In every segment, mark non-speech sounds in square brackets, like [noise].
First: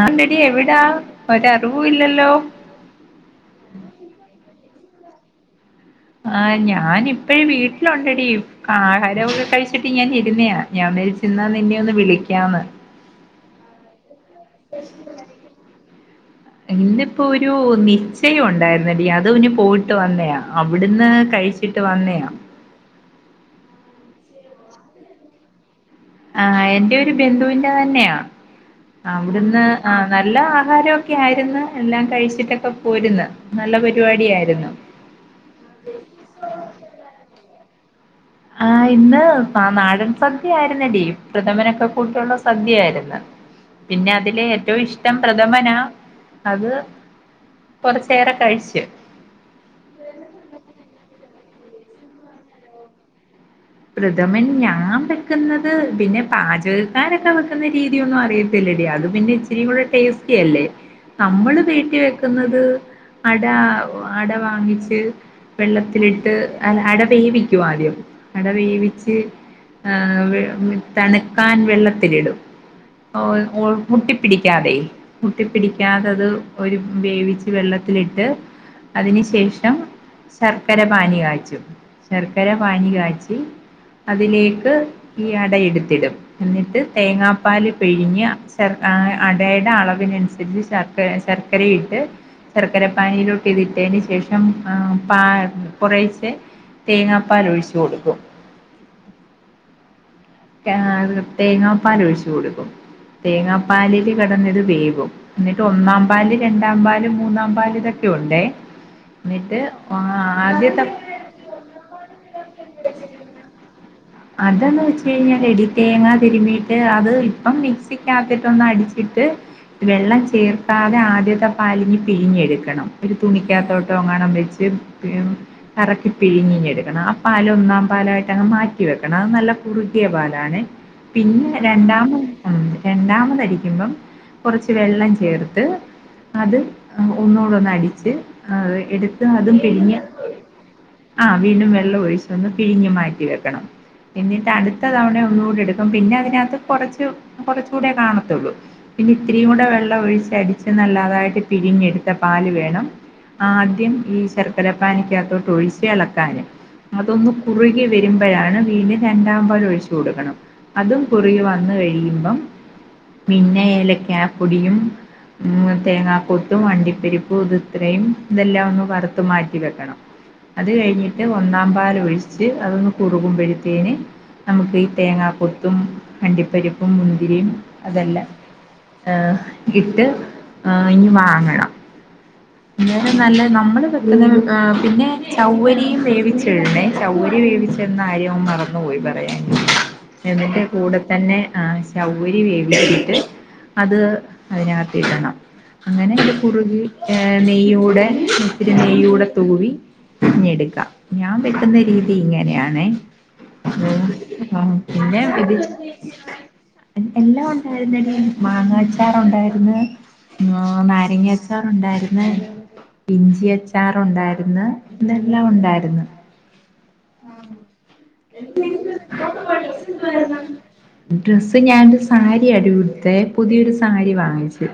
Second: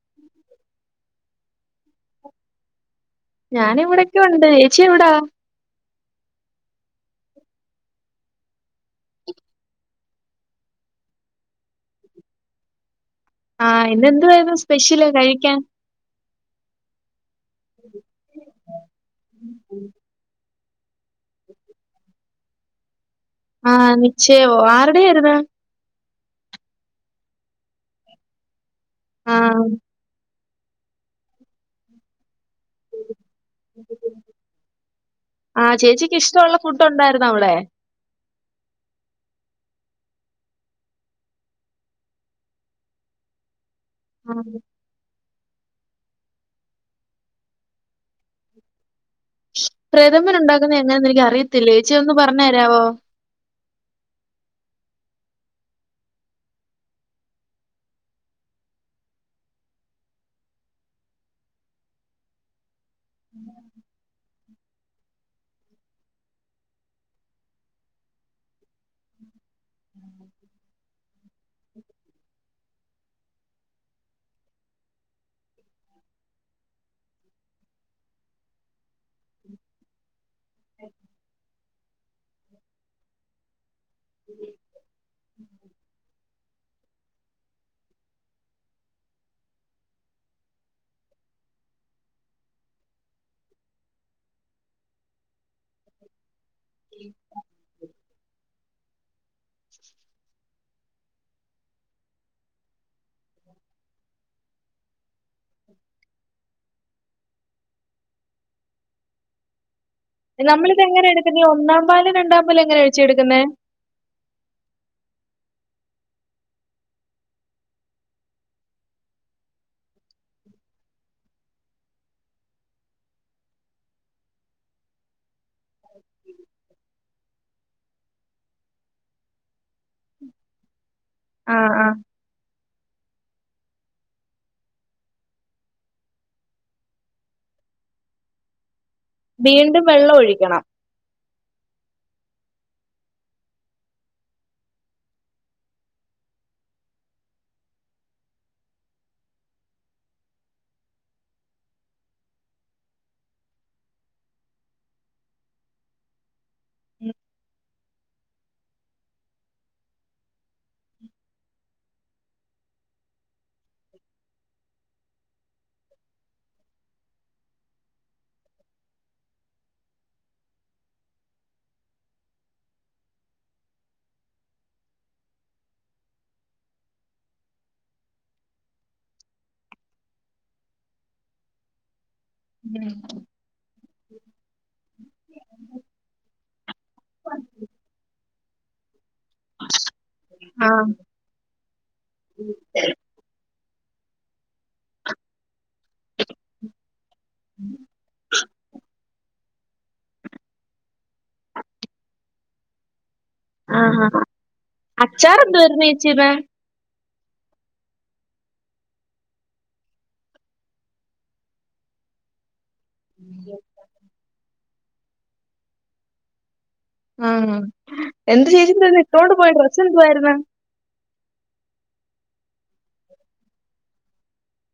ആണ്ട്ടി എവിടാ ഒര് അറിവും ഇല്ലല്ലോ ഞാൻ ഇവിടൊക്കെ ഉണ്ട് ഏച്ചി എവിടാ ആഹ് ഞാന് ഇപ്പഴും വീട്ടില് ഒണ്ടെടി ആഹാരൊക്കെ കഴിച്ചിട്ട് ഇങ്ങനെ ഇരുന്നെയാ ഞാൻ വിചാരിച്ച് എന്നാ നിന്നെ ഒന്ന് വിളിക്കാന്ന് ആഹ് ഇന്ന് എന്തുവേര്ന്നു സ്പെഷ്യല് കഴിക്കാൻ ഇന്നിപ്പോ ഒരൂ നിശ്ചയം ഉണ്ടായിരുന്നെടീ അതിനു പോയിട്ട് വന്നെയാ അവിട്ന്ന് കഴിച്ചിട്ട് വന്നെയാ ആഹ് നിശ്ചയോ ആര്ടെയാര്ന്ന് ആഹ് എന്റെ ഒരു ബന്ധുവിന്റെ തന്നെയാ ആഹ് അവിടുന്ന് ആഹ് നല്ല ആഹാരൊം ക്കെ ആയിരുന്ന് എല്ലാം കഴിച്ചിട്ടൊക്ക പോര്ന്ന് നല്ല പരിപാടി ആര്ന്ന് ആഹ് ചേച്ചിക്ക് ഇഷ്ടൊള്ള ഫുഡ് ഒണ്ടായിര്ന്നൊ അവിടെ ആഹ് ഇന്ന് പാ നാടൻ സദ്യ ആരുന്നെടീ പ്രഥമനൊക്ക കൂട്ടി ഒള്ള സദ്യാര്ന്ന് പിന്നെ ആ, അതില് ഏറ്റവും ഇഷ് റ്റം പ്രഥമനാ അത് കൊറച്ചേറെ കഴിച്ചു പ്രഥമൻ ഉണ്ടാക്കുന്ന എന്നാന്ന് എനിക്ക് അറിയത്തില്ലേച്ചി ഒന്ന് പറഞ്ഞ് തരാവോ പ്രഥമൻ ഞാൻ വെക്കുന്നത് പിന്നെ പാജകക്കാരൊക്കെ വെക്കുന്ന രീതി ഒന്നും അറിയ ത്തില്ലടി അത് പിന്നെ ഇച്ചിരീം കൂടെ ടേസ്റ്റി അല്ലേ നമ്മള് വീട്ടി വെക്കുന്നത് അട അട വാങ്ങിച്ച് വെള്ളത്തിലിട്ട് അല്ല അട വേവിക്കും ആദ്യം അട വേവിച്ച് ആഹ് തണുക്കാൻ വെള്ളത്തിലിടും ഓൽ മോൾ മുട്ടിപ്പിടിക്കാതെ മുട്ടിപ്പിടിക്കാതെ അത് ഒരു വേവിച്ച് വെള്ളത്തിലിട്ട് അതിന് ശേഷം ശർക്കര പാനി കാച്ചും ശർക്കര പാനി കാച്ച് തി അതിലേക്ക് ഈ അട എടുത്തിടും എന്നിട്ട് തേങ്ങാപ്പാല് പിഴിഞ്ഞ് ശർ ആഹ് അടയേട അളവിന് അനുസരിച്ച് ശർ ശർക്കരേം ഇട്ട് ശർക്കര പാനിയിലോട്ട് ഇത് ഇട്ടേന് ശേഷം ആഹ് പ കൊറേച്ചേ തേങ്ങാപ്പാല് ഒഴിച്ചു കൊടുക്കും തേങ്ങാപ്പാല് ഒഴിച്ചു കൊടുക്കും തേങ്ങാപ്പാലില് കെടന്നത് വേവും എന്നിട്ട് ഒന്നാം പാല് രണ്ടാം പാല് മൂന്നാം പാല് ഇതൊക്കെ ഉണ്ടേ എന്നിട്ട് നമ്മളിത് ആദ്യത്തെ എങ്ങനെയാ എടുക്കുന്നേ ഈ ഒന്നാം പാല് രണ്ടാം പാല് എങ്ങനേച്ചി എടുക്കുന്നേ അതന്ന് വെച്ചാ പിരിഞ്ഞട്ടടി തേങ്ങ തിരുമ്പീട്ട് അത് ഇപ്പം മിക്സിക്കാത്തിട്ട് ഒന്ന് അടിച്ചിട്ട് വെള്ളം ചേർക്കാതെ ആദ്യത്തെ പാലിഞ്ഞ് പിഴിഞ്ഞി എടുക്കണം ഒരു തുണിക്കാത്തോട്ടോ അങ്ങാണം വെച്ച് കറക്കി പിഴിഞ്ഞിങ്ങ് എടുക്കണം ആ പാല് ഒന്നാം പാലായിട്ട് അങ്ങ് മാറ്റി വെക്കണം അത് നല്ല കുറുകിയ പാലാണ് പിന്നെ ആഹ് ആഹ് രണ്ടാം [unintelligible] രണ്ടാമത് അടിക്കുമ്പം കൊറച്ച് വെള്ളം ചേർത്ത് അത് ഒന്നൂട ഒന്ന് അടിച്ച് എടുത്ത് അതും വീണ്ടും പിഴിഞ്ഞ് വെള്ളം ഒഴിക്കണം. ആഹ് വീണ്ടും വെള്ളോഴിച്ച് ഒന്ന് പിഴിഞ്ഞു മാറ്റി വെക്കണം എന്നി ട്ട അടുത്ത തവണേ ഒന്നുകൂടെ എടുക്കും പിന്നെ അതിനാത്ത് കൊറച്ചു കൊറച്ചൂടെ കാണത്തേള്ളൂ പിന്നെ ഇത്തിരീം കൂടെ വെള്ളം ഒഴിച്ച് അടിച്ച് നല്ലതായിട്ട് പിഴിഞ്ഞെടുത്ത പാല് വേണം ആദ്യം ഈ ശർക്കരപ്പാനിക്കകത്തോട്ട് ഒഴിച്ച് എളക്കാന് അതൊന്ന് കുറുകി വരുമ്പഴാണ് പിന്നെം രണ്ടാം പാല് ഒഴിച്ചു കൊടുക്കണം അതും കുറുകി വന്ന് കഴിയുമ്പം പിന്നെ ഏലക്കാ പൊടിയും ഉം തേങ്ങാകൊത്തും അണ്ടിപ്പരിപ്പും ഇത് ഇത്രേം ഇതെല്ലാം ഒന്ന് വറുത്ത് മാറ്റി വെക്കണം അത് കഴിഞ്ഞിട്ട് ഒന്നാം പാല് ഒഴിച്ച് അതൊന്ന് കുറുകുമ്പഴ്ത്തേന് നമുക്ക് ഈ തേങ്ങാ കൊത്തും അണ്ടിപ്പരിപ്പും മുന്തിരിയും അതെല്ലാം ഏഹ്. ഇട്ട് ആ ഇഞ്ഞ് വാങ്ങണം. പിന്ന നല്ല നമ്മള് [unintelligible] പിന്നെ ചൗവ്വരീം വേവിച്ച്ടണേ. ചവ്വരി വേവിച്ച്ട്ണ കാര്യം മറന്നുപോയി പറയാൻ. ഇതിന്റെ ആഹ് കൂടത്തന്നെ ആഹ് ചൗവരി വേവിച്ച്ട്ട് - അത് അതിനത്തിടണം. അങ്ങനെ ഇത് കുറുകി ഏ.. നെയ്യൂടെ ഇത്തിരി നെയ്യൂടെ തൂവി- ങ്ങെട്ക്കാം. ഞാൻ വെക്ക്‌ന്ന രീതി ഇങ്ങനേ ആണെ. ആഹ് ആഹ് അച്ചാർ എന്തുവായിരുന്നു ചേച്ചി ഇന്ന്? [unintelligible] എല്ലാം ഒണ്ടായിരുന്നെടീ മാങ്ങാച്ചാറൊണ്ടാര്ന്ന് ങ്.. നാരങ്ങാ അച്ചാറൊണ്ടാര്ന്ന് ഇഞ്ചി അച്ചാറ് ഒണ്ടാര്ന്ന് ഇതെല്ലാം ഒണ്ടാര്ന്ന്. ആഹ് എന്ത് ചേച്ചി എന്താര്ന്നു ഇട്ടോണ്ട് പോയ ഡ്രസ്സെന്തുവാര്ന്നു? ഡ്രസ്സ് ഞാാനൊരു സാരിയാടി ഉട്ത്തെ പുതിയൊരു സാരി വാങ്ങിച്ചു.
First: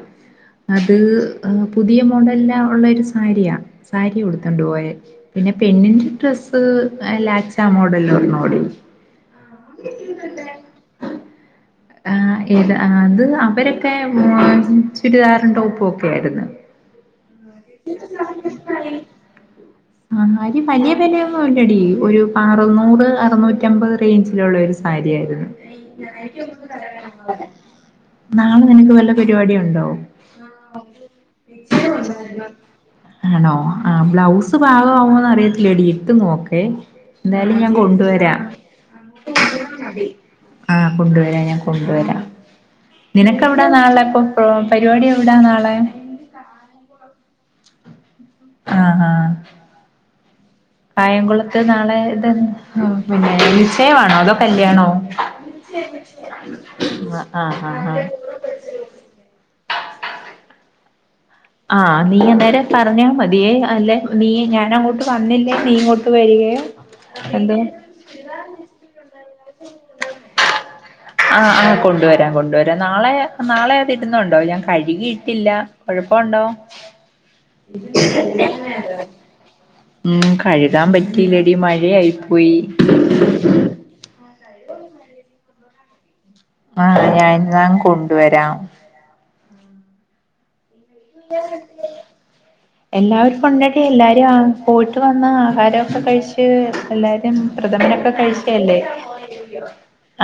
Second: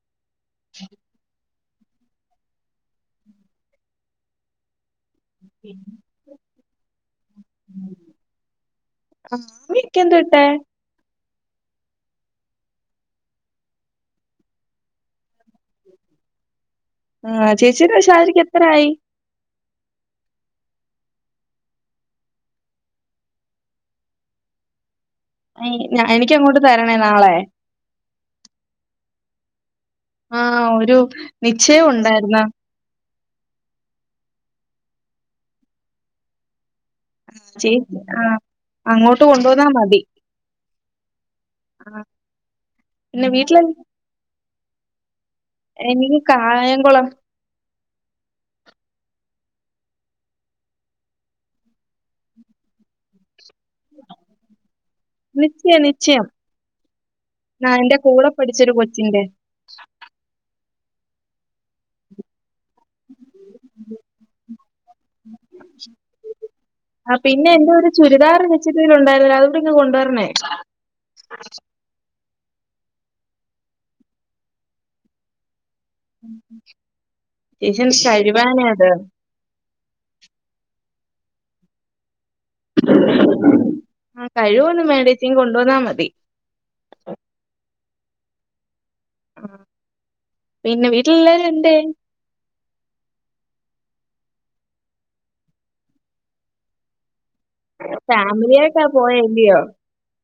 അത് പുതിയ മോഡല് ഒള്ളൊര് സാരിയാ സാരി ഉടുത്തോണ്ട് പോയെ. പിന്നെ പെണ്ണിന്റെ ഡ്രസ്സ് ആ ലാച്ചാ മോഡലൊന്നൂടി. ആഹ് അപ്പ ഇക്കെന്താ ഇട്ടേ? ആഹ് ഏത് ആഹ് അത് അവരൊക്കെ ചുരിദാറും ടോപ്പും ഒക്കെ ആയിര്ന്നു. [inaudible] ആഹ് ചേച്ചീടെ സാരിക്ക് എത്രായി? സാരി വലിയ വെലയൊന്നും ഇല്ലടി ഒരു അറുന്നൂറ് അറുന്നൂറ്റമ്പത് റേഞ്ചിലൊള്ളൊര് സാരിയായിരുന്നു. ഏഹ് എനിക്കങ്ങോട്ട് തരണേ നാളെ. നാളെ നിനക്ക് വല്ല പരിപാടീണ്ടോ? ആ ഒരു നിശ്ചയം ഉണ്ടായിരുന്നു. ആണോ ആഹ് ബ്ലൗസ് പാഗമാവോന്ന് അറിയത്തില്ലെടീ ഇട്ട് നോക്കെ. ചേ ആഹ് അങ്ങോട്ട് കൊണ്ടുവന്നാ മതി. കൊണ്ടുവരാ ഞാൻ ആ കൊണ്ടുവരാ പിന്നെ വീട്ടില് നിനക്കെവ്ടാ നാളെ ഇപ്പൊ പ്പൊ പര്വാടി എവിടാ നാളെ? എനിക്ക് കായംകുളം ആഹ് ആഹ്. കായംകുളത്ത് നാളെ ആഹ് [unintelligible] ച്ചയാണോ അതോ കല്യാണോ നിശ്ചയം നിശ്ചയം. ആഹ് ആഹ് ആഹ് പഠിച്ചൊര് കൊച്ചിന്റെ. ആഹ് നീയന്നേരം പറഞ്ഞാ മതിയേ അല്ലെ നീ ഞാനങ്ങോട്ട് വന്നില്ലേ നീ ഇങ്ങോട്ട് വരികയോ ആ പിന്നെ എന്ത് എന്റെ ഒര് ചുരിദാറ് തയ്ച്ചത് അയിലുണ്ടായിര്ന്നില്ലേ അതുകൂടി ഇങ്ങ് കൊണ്ടുവരണേ. ആഹ് ആഹ് കൊണ്ടുവരാം കൊണ്ടുവരാം. നാളെ നാളെ അത് ഇടുന്നുണ്ടോ ഞാൻ കഴ്കിയിട്ടില്ല. കൊഴപ്പോണ്ടോ? ചേച്ചി ഒന്ന് കഴുകാനേ അത്. ഉം കഴ്കാൻ പറ്റിയില്ലെടി മഴയായി പോയി. ആഹ് കഴ്കൊന്നും വേണ്ട ഏച്ചി ഇങ്ങ് കൊണ്ടുവന്നാ മതി. ആഹ് ഞാൻന്നാ കൊണ്ടുവരാം. ആഹ്. [inaudible] എല്ലാവരും കൊണ്ടാക്കി എല്ലാവരേം ആഹ് പോയിട്ട് വന്നാഹാരൊക്കെ കഴിച്ച് എല്ലാരും. പ്രഥമനൊക്കെ ഫാമിലി കഴിച്ചേല്ലെ ആയിട്ടാ പോയേ അല്ലയോ?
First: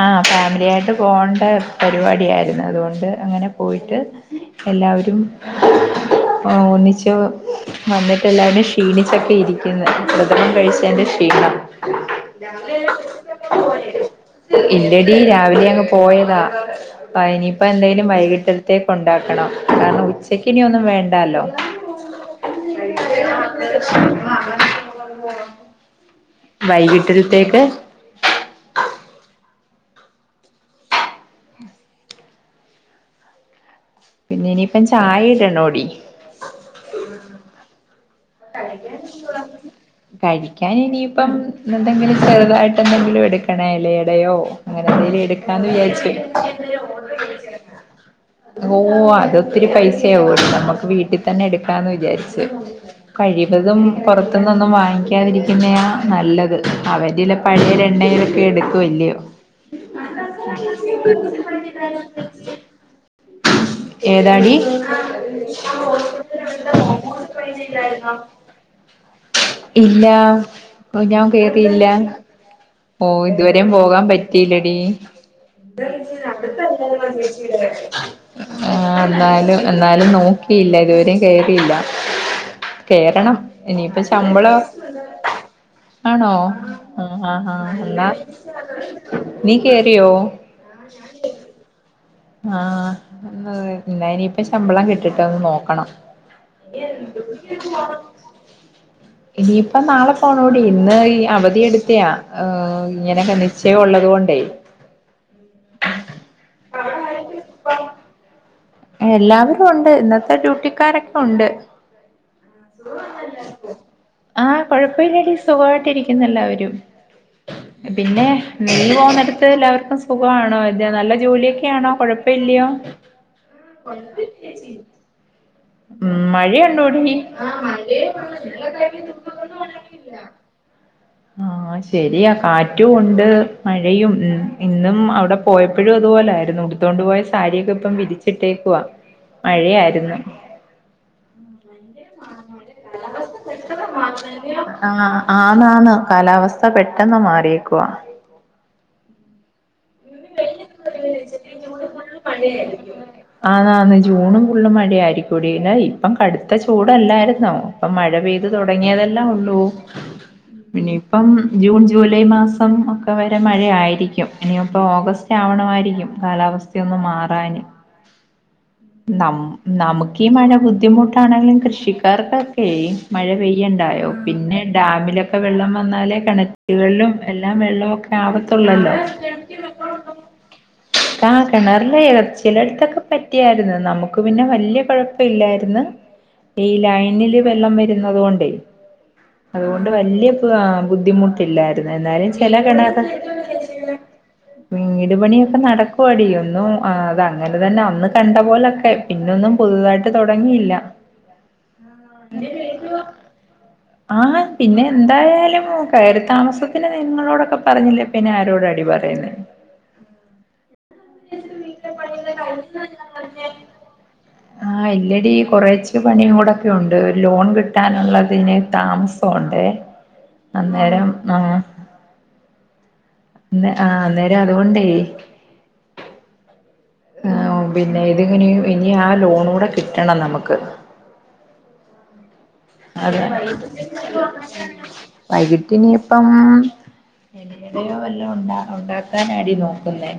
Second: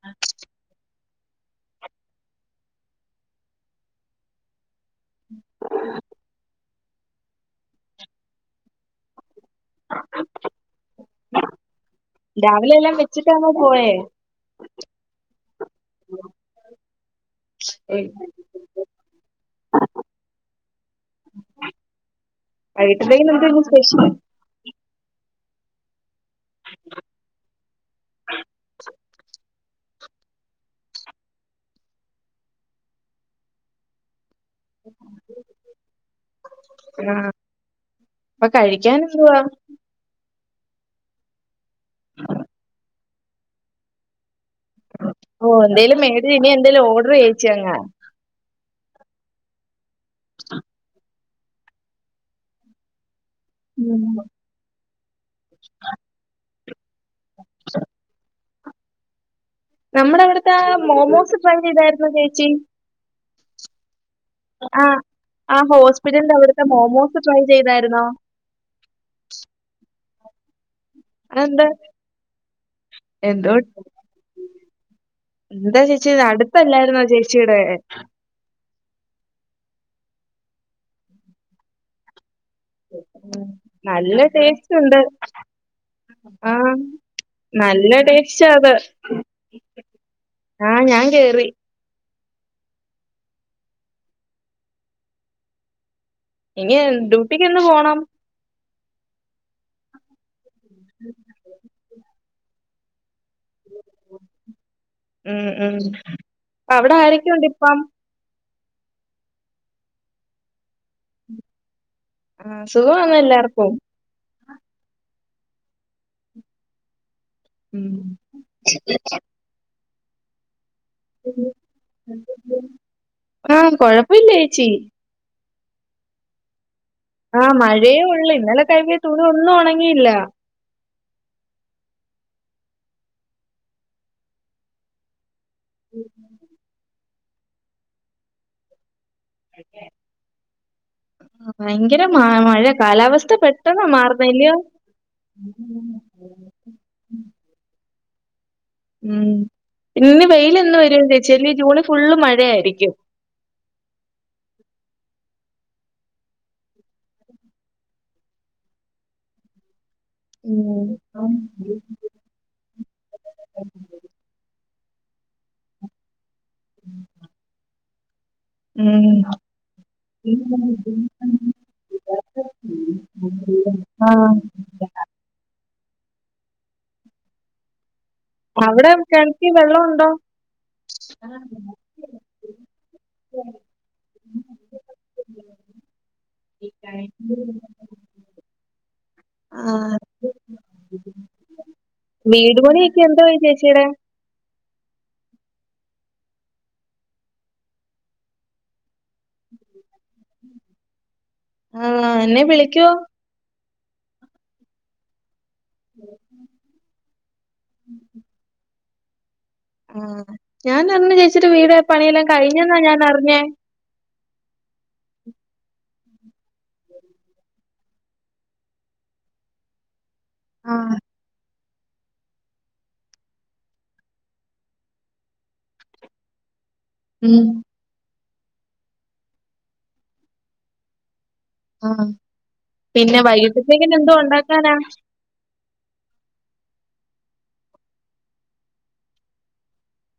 ആഹ് ഫാമിലിയായിട്ട് പോണ്ടെ പരിപാടിയാരുന്നു അതുകൊണ്ട് അങ്ങനെ പോയിട്ട് എല്ലാവരും ഒന്നിച്ച് വന്ന്ട്ട് എല്ലാരും ക്ഷീണിച്ചൊക്കെ ഇരിക്ക്‌ന്ന് പ്രഥമൻ കഴിച്ചേന്റെ ക്ഷീണം. രാവിലെ എല്ലാം വെച്ചിട്ടാണോ പോയേ? ഇല്ലെടീ രാവിലെയങ്ങ് പോയതാ. പ്പയനീപ്പെന്തെലും ഏയ്, വൈകീട്ടത്തേക്കൊണ്ടാക്കണം. കാരണം ഉച്ച് ഇനിയൊന്നും വേണ്ടാലോ. വൈകിട്ടത്തേക്ക് നമുക്ക് ഇന്ന് സ്പെഷ്യൽ. വൈകീട്ടൽത്തേക്ക്‌ പിന്നെ ഇനിയിപ്പം ചായീടണോടി. ആഹ് അപ്പൊ കഴിക്കാനെന്തുവാ കഴിക്കാൻ ഇനിയിപ്പം എന്തെങ്കിലും ചെറുതായിട്ട് എന്തെങ്കിലും എടുക്കണ എലയടയോ ഓഹ് എന്തേലും മേടിരി ഇനി എന്തേലും ഓർഡർ ചെയ്യേച്ചി അങ്ങ് ഓഹ് അതൊത്തിരി പൈസയാവും നമ്മുക്ക് വീട്ടിൽ തന്നെ എടുക്കാന്ന് വിചാരിച്ചു കഴിവതും പുറത്തുന്നൊന്നും വാങ്ങിക്കാതിരിക്കുന്നതാ നല്ലത് അവര്ടെല പഴയരെ എണ്ണയൊക്കെ എടുക്കുവല്ലയോ നമ്മുടെ അവിടുത്തെ ആ മോമോസ് ട്രൈ ചെയ്തായിരുന്നോ ചേച്ചി [unintelligible] ഏതാടി ആ ആ ഹോസ്പിറ്റലിന്റെ അവിടുത്തെ മോമോസ് ട്രൈ ചെയ്തായിരുന്നോ ഇല്ലാ ഇപ്പോ ഞാൻ അതെന്താ കേറ്യില്ല ഓഹ് എന്തോ ഇതുവരെയും പോകാൻ പറ്റീലെടീ എന്താ ചേച്ചി ഇത് അടുത്തല്ലായിരുന്നോ ചേച്ചിയുടെ [unintelligible] ആഹ് ന്നാലും എന്നാലും നോക്കിയില്ല ഇതുവരെയും കേറിയില്ല കേറണം ഇനിയിപ്പോ നല്ല ശമ്പളം ടേസ്റ്റ് ഉണ്ട് ആണോ ആ ആഹ് ആ നല്ല എന്നാ ടേസ്റ്റ് നീ കേറിയോ ആഹ് ഞാൻ കേറി ആഹ് എന്ന ഇനിയിപ്പ ശമ്പളം കിട്ടിട്ട് ഒന്ന് നോക്കണം ഇനി എൻ ഡ്യൂട്ടിക്ക്ന്ന് പോണം ഇനിയിപ്പോ നാളെ പോണോടി. ഇന്ന് ഈ അവധിയ എടുത്തയാ ഏഹ് ഇങ്ങനെ ചയം ഉള്ളതു കൊണ്ടേ ഉം ഉം അവിടെ ആരൊക്കെയുണ്ട് ഇപ്പം എല്ലാവരും ഉണ്ട് ഇന്നത്തെ ഡ്യൂട്ടിക്കാരൊക്കെ ഉണ്ട് ആഹ് സുഖംആന്നോ എല്ലാർക്കും ആഹ് കുഴപ്പമില്ലടി സുഖമായിട്ട് ഇരിക്കുന്നു എല്ലാവരും ഉം. പിന്നെ നീയ് പോക്ന്നിടുത്ത് എല്ലാവർക്കും സുഖമാണോ അതെ നല്ല ജോലിയൊക്കെയ ആണോ കൊഴപ്പ ഇല്ലയോ ആഹ് കൊഴപ്പല്യേച്ചീ ഉം മഴയണ്ടോടി ആഹ് മഴയേ ഉള്ളൂ. ഇന്നലെ കഴികിയ തുണി ഒന്നും ഉണങ്ങിയില്ല ആഹ് ശരിയാ കാറ്റും ഉണ്ട് മഴയും മം ഇന്നും അവിടെ പോയപ്പോഴും അതുപോലെ ആരുന്നു ഉടുത്തോണ്ട് പോയ സാരിയൊക്കെ ഇപ്പം വിരിച്ചിട്ടേക്കുവാ മഴയായിരുന്നു ഭയങ്കര മ മഴ കാലാവസ്ഥ പെട്ടെന്ന് മാറുന്നെ അല്ലയോ ആഹ് ആഹ് ആണ് ആണ് കാലാവസ്ഥ പെട്ടെന്ന് മാറിയേക്കുവാ ഉം പിന്നെ വെയ്ൽഎന്ന് വരുമന്ന് ചേച്ചീ ജൂണ് ഫുള്ള് മഴയായിരിക്കും ആ ന്ന് ജൂണും ഫുള്ളും മഴിയയിരിക്കുംടി ഇപ്പം കടുത്ത ചൂടല്ലായിരുന്നോ അപ്പൊ മഴ പെയ്ത് തുടങ്ങിയതെല്ലേ ഉള്ളൂ ഇനിയിപ്പം ജൂൺ ജൂലൈ മാസം ഒക്കെ വരെ മഴ ആയിരിക്കും ഇനി ഇപ്പൊ ഓഗസ്റ്റ് ആവണമായിരിക്കും കാലാവസ്ഥയൊന്ന് മാറാന്. ഉം നം നമുക്ക്ഈ മഴ ബുദ്ധിമുട്ടാണെങ്കിലും കൃഷിക്കാർക്കൊക്കെയ് മഴ പെയ്യുണ്ടായോ. ആഹ് പിന്നെ ഡാമിലൊക്കെ വെള്ളം വന്നാലേ കിണറ്റുകളിലും എല്ലാം വെള്ളമൊ അവിടെ ആവത്തുള്ളല്ലോ കിണറ്റിൽ വെള്ളമുണ്ടോ ആ കിണർല് ഇറ ചിലയിടുത്തൊക്കെ പെ റ്റിയാരുന്ന് നമുക്ക് പിന്നെ വലിയ കുഴപ്പ ഇല്ലായിരുന്നു. ഈ ലൈനില് വെള്ളം വരുന്നത് കൊണ്ടേ അതുകൊണ്ട് ആഹ് വല്യ ബുദ്ധിമുട്ടില്ലായിരുന്നു. എന്നാലും ചില കെണ ചേച്ചിയ്ടെ വീട് പണിയൊക്കെ നടക്കുവാടി ഒന്നും അത് അങ്ങനെ തന്നെ അന്ന് കണ്ട പോലൊക്കെ പിന്നൊന്നും പുതുതായിട്ട് തുടങ്ങിയില്ല ആഹ് എന്നെ വിളിക്കുവോ ആഹ് പിന്നെ എന്തായാലും കയറി താമസത്തിന് നിങ്ങളോടൊക്കെ പറഞ്ഞില്ലേ പിന്നെ ആരോടാടി പറയുന്നേ ആഹ് ഞാൻറിഞ്ഞഞ് ചേച്ചിട്ട് വീട് പണിയെല്ലാം കഴിഞ്ഞെന്നാ ഞാൻ അറിഞ്ഞേ ആഹ് ആഹ് ഇല്ലടി കുറച്ച് പണിയും കൂടെക്കെ ഉണ്ട് ലോൺ കിട്ടാനുള്ളതിന് താമസമണ്ട് ആഹ് അന്നേരം ആഹ് ആഹ് അന്നേരം അതുകൊണ്ടേ ഉം ആഹ് പിന്നെ ഇതിങ്ങനും ഇനി ആ ലോണൂടെ കിട്ടണം നമുക്ക് ആഹ് പിന്നെ അതെ വൈകിട്ടത്തേക്ക എന്തോ ഉണ്ടാക്കാനാ വൈകിട്ടിന ഇപ്പം എടയോ വല്ല ഉണ്ട ഉണ്ടാക്കൻ അടി നോക്കുന്നേ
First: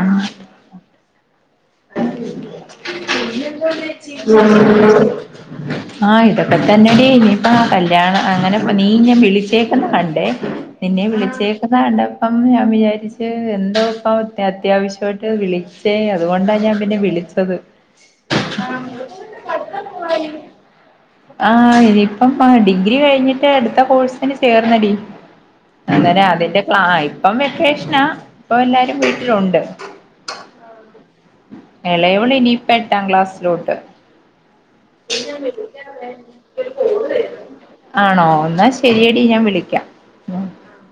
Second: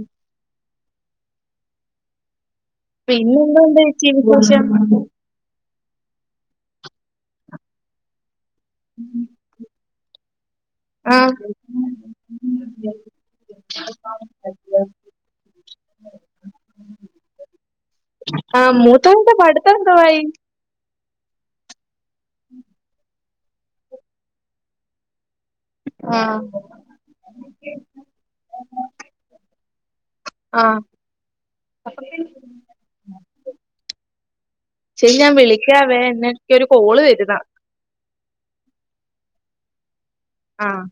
ആഹ് പിന്നെന്തോണ്ട് ചേച്ചി വിശേഷം [inaudible] ആഹ് ഇതൊക്കെ തന്നെടി ഇനിയിപ്പ കല്യാണം അങ്ങനെ നീ ഞാൻ വിളിച്ചേക്കുന്ന കണ്ടേ നിന്നെ ആഹ് വിളിച്ചേക്കുന്ന കണ്ടപ്പം ഞാൻ വിചാരിച്ചു എന്തോപ്പ അത്യാവശ്യമായിട്ട് വിളിച്ചേ അതുകൊണ്ടാ ഞാൻ പിന്നെ വിളിച്ചത് ആഹ് മൂത്തവന്റെ പഠിത്തം എന്തെവായി ആഹ് ഇനിയിപ്പം ഡിഗ്രി കഴിഞ്ഞിട്ട് അടുത്ത കോഴ്സിന് ചേർന്നടി അന്നേനെ ആഹ് അതിന്റെ ക്ലാ ഇപ്പം വെക്കേഷനാ ഇപ്പൊ എല്ലാരും വീട്ടിലുണ്ട് ആഹ് ഇളയോള ഇനിയിപ്പ എട്ടാം ക്ലാസ്സിലോട്ട് ശരി ഞാൻ വിളിക്കാവേ എന്നെ എനിക്കൊരു കോള് വരുന്ന ആണോ എന്നാ ശരിയടി ഞാൻ വിളിക്കാം ഉം ആഹ്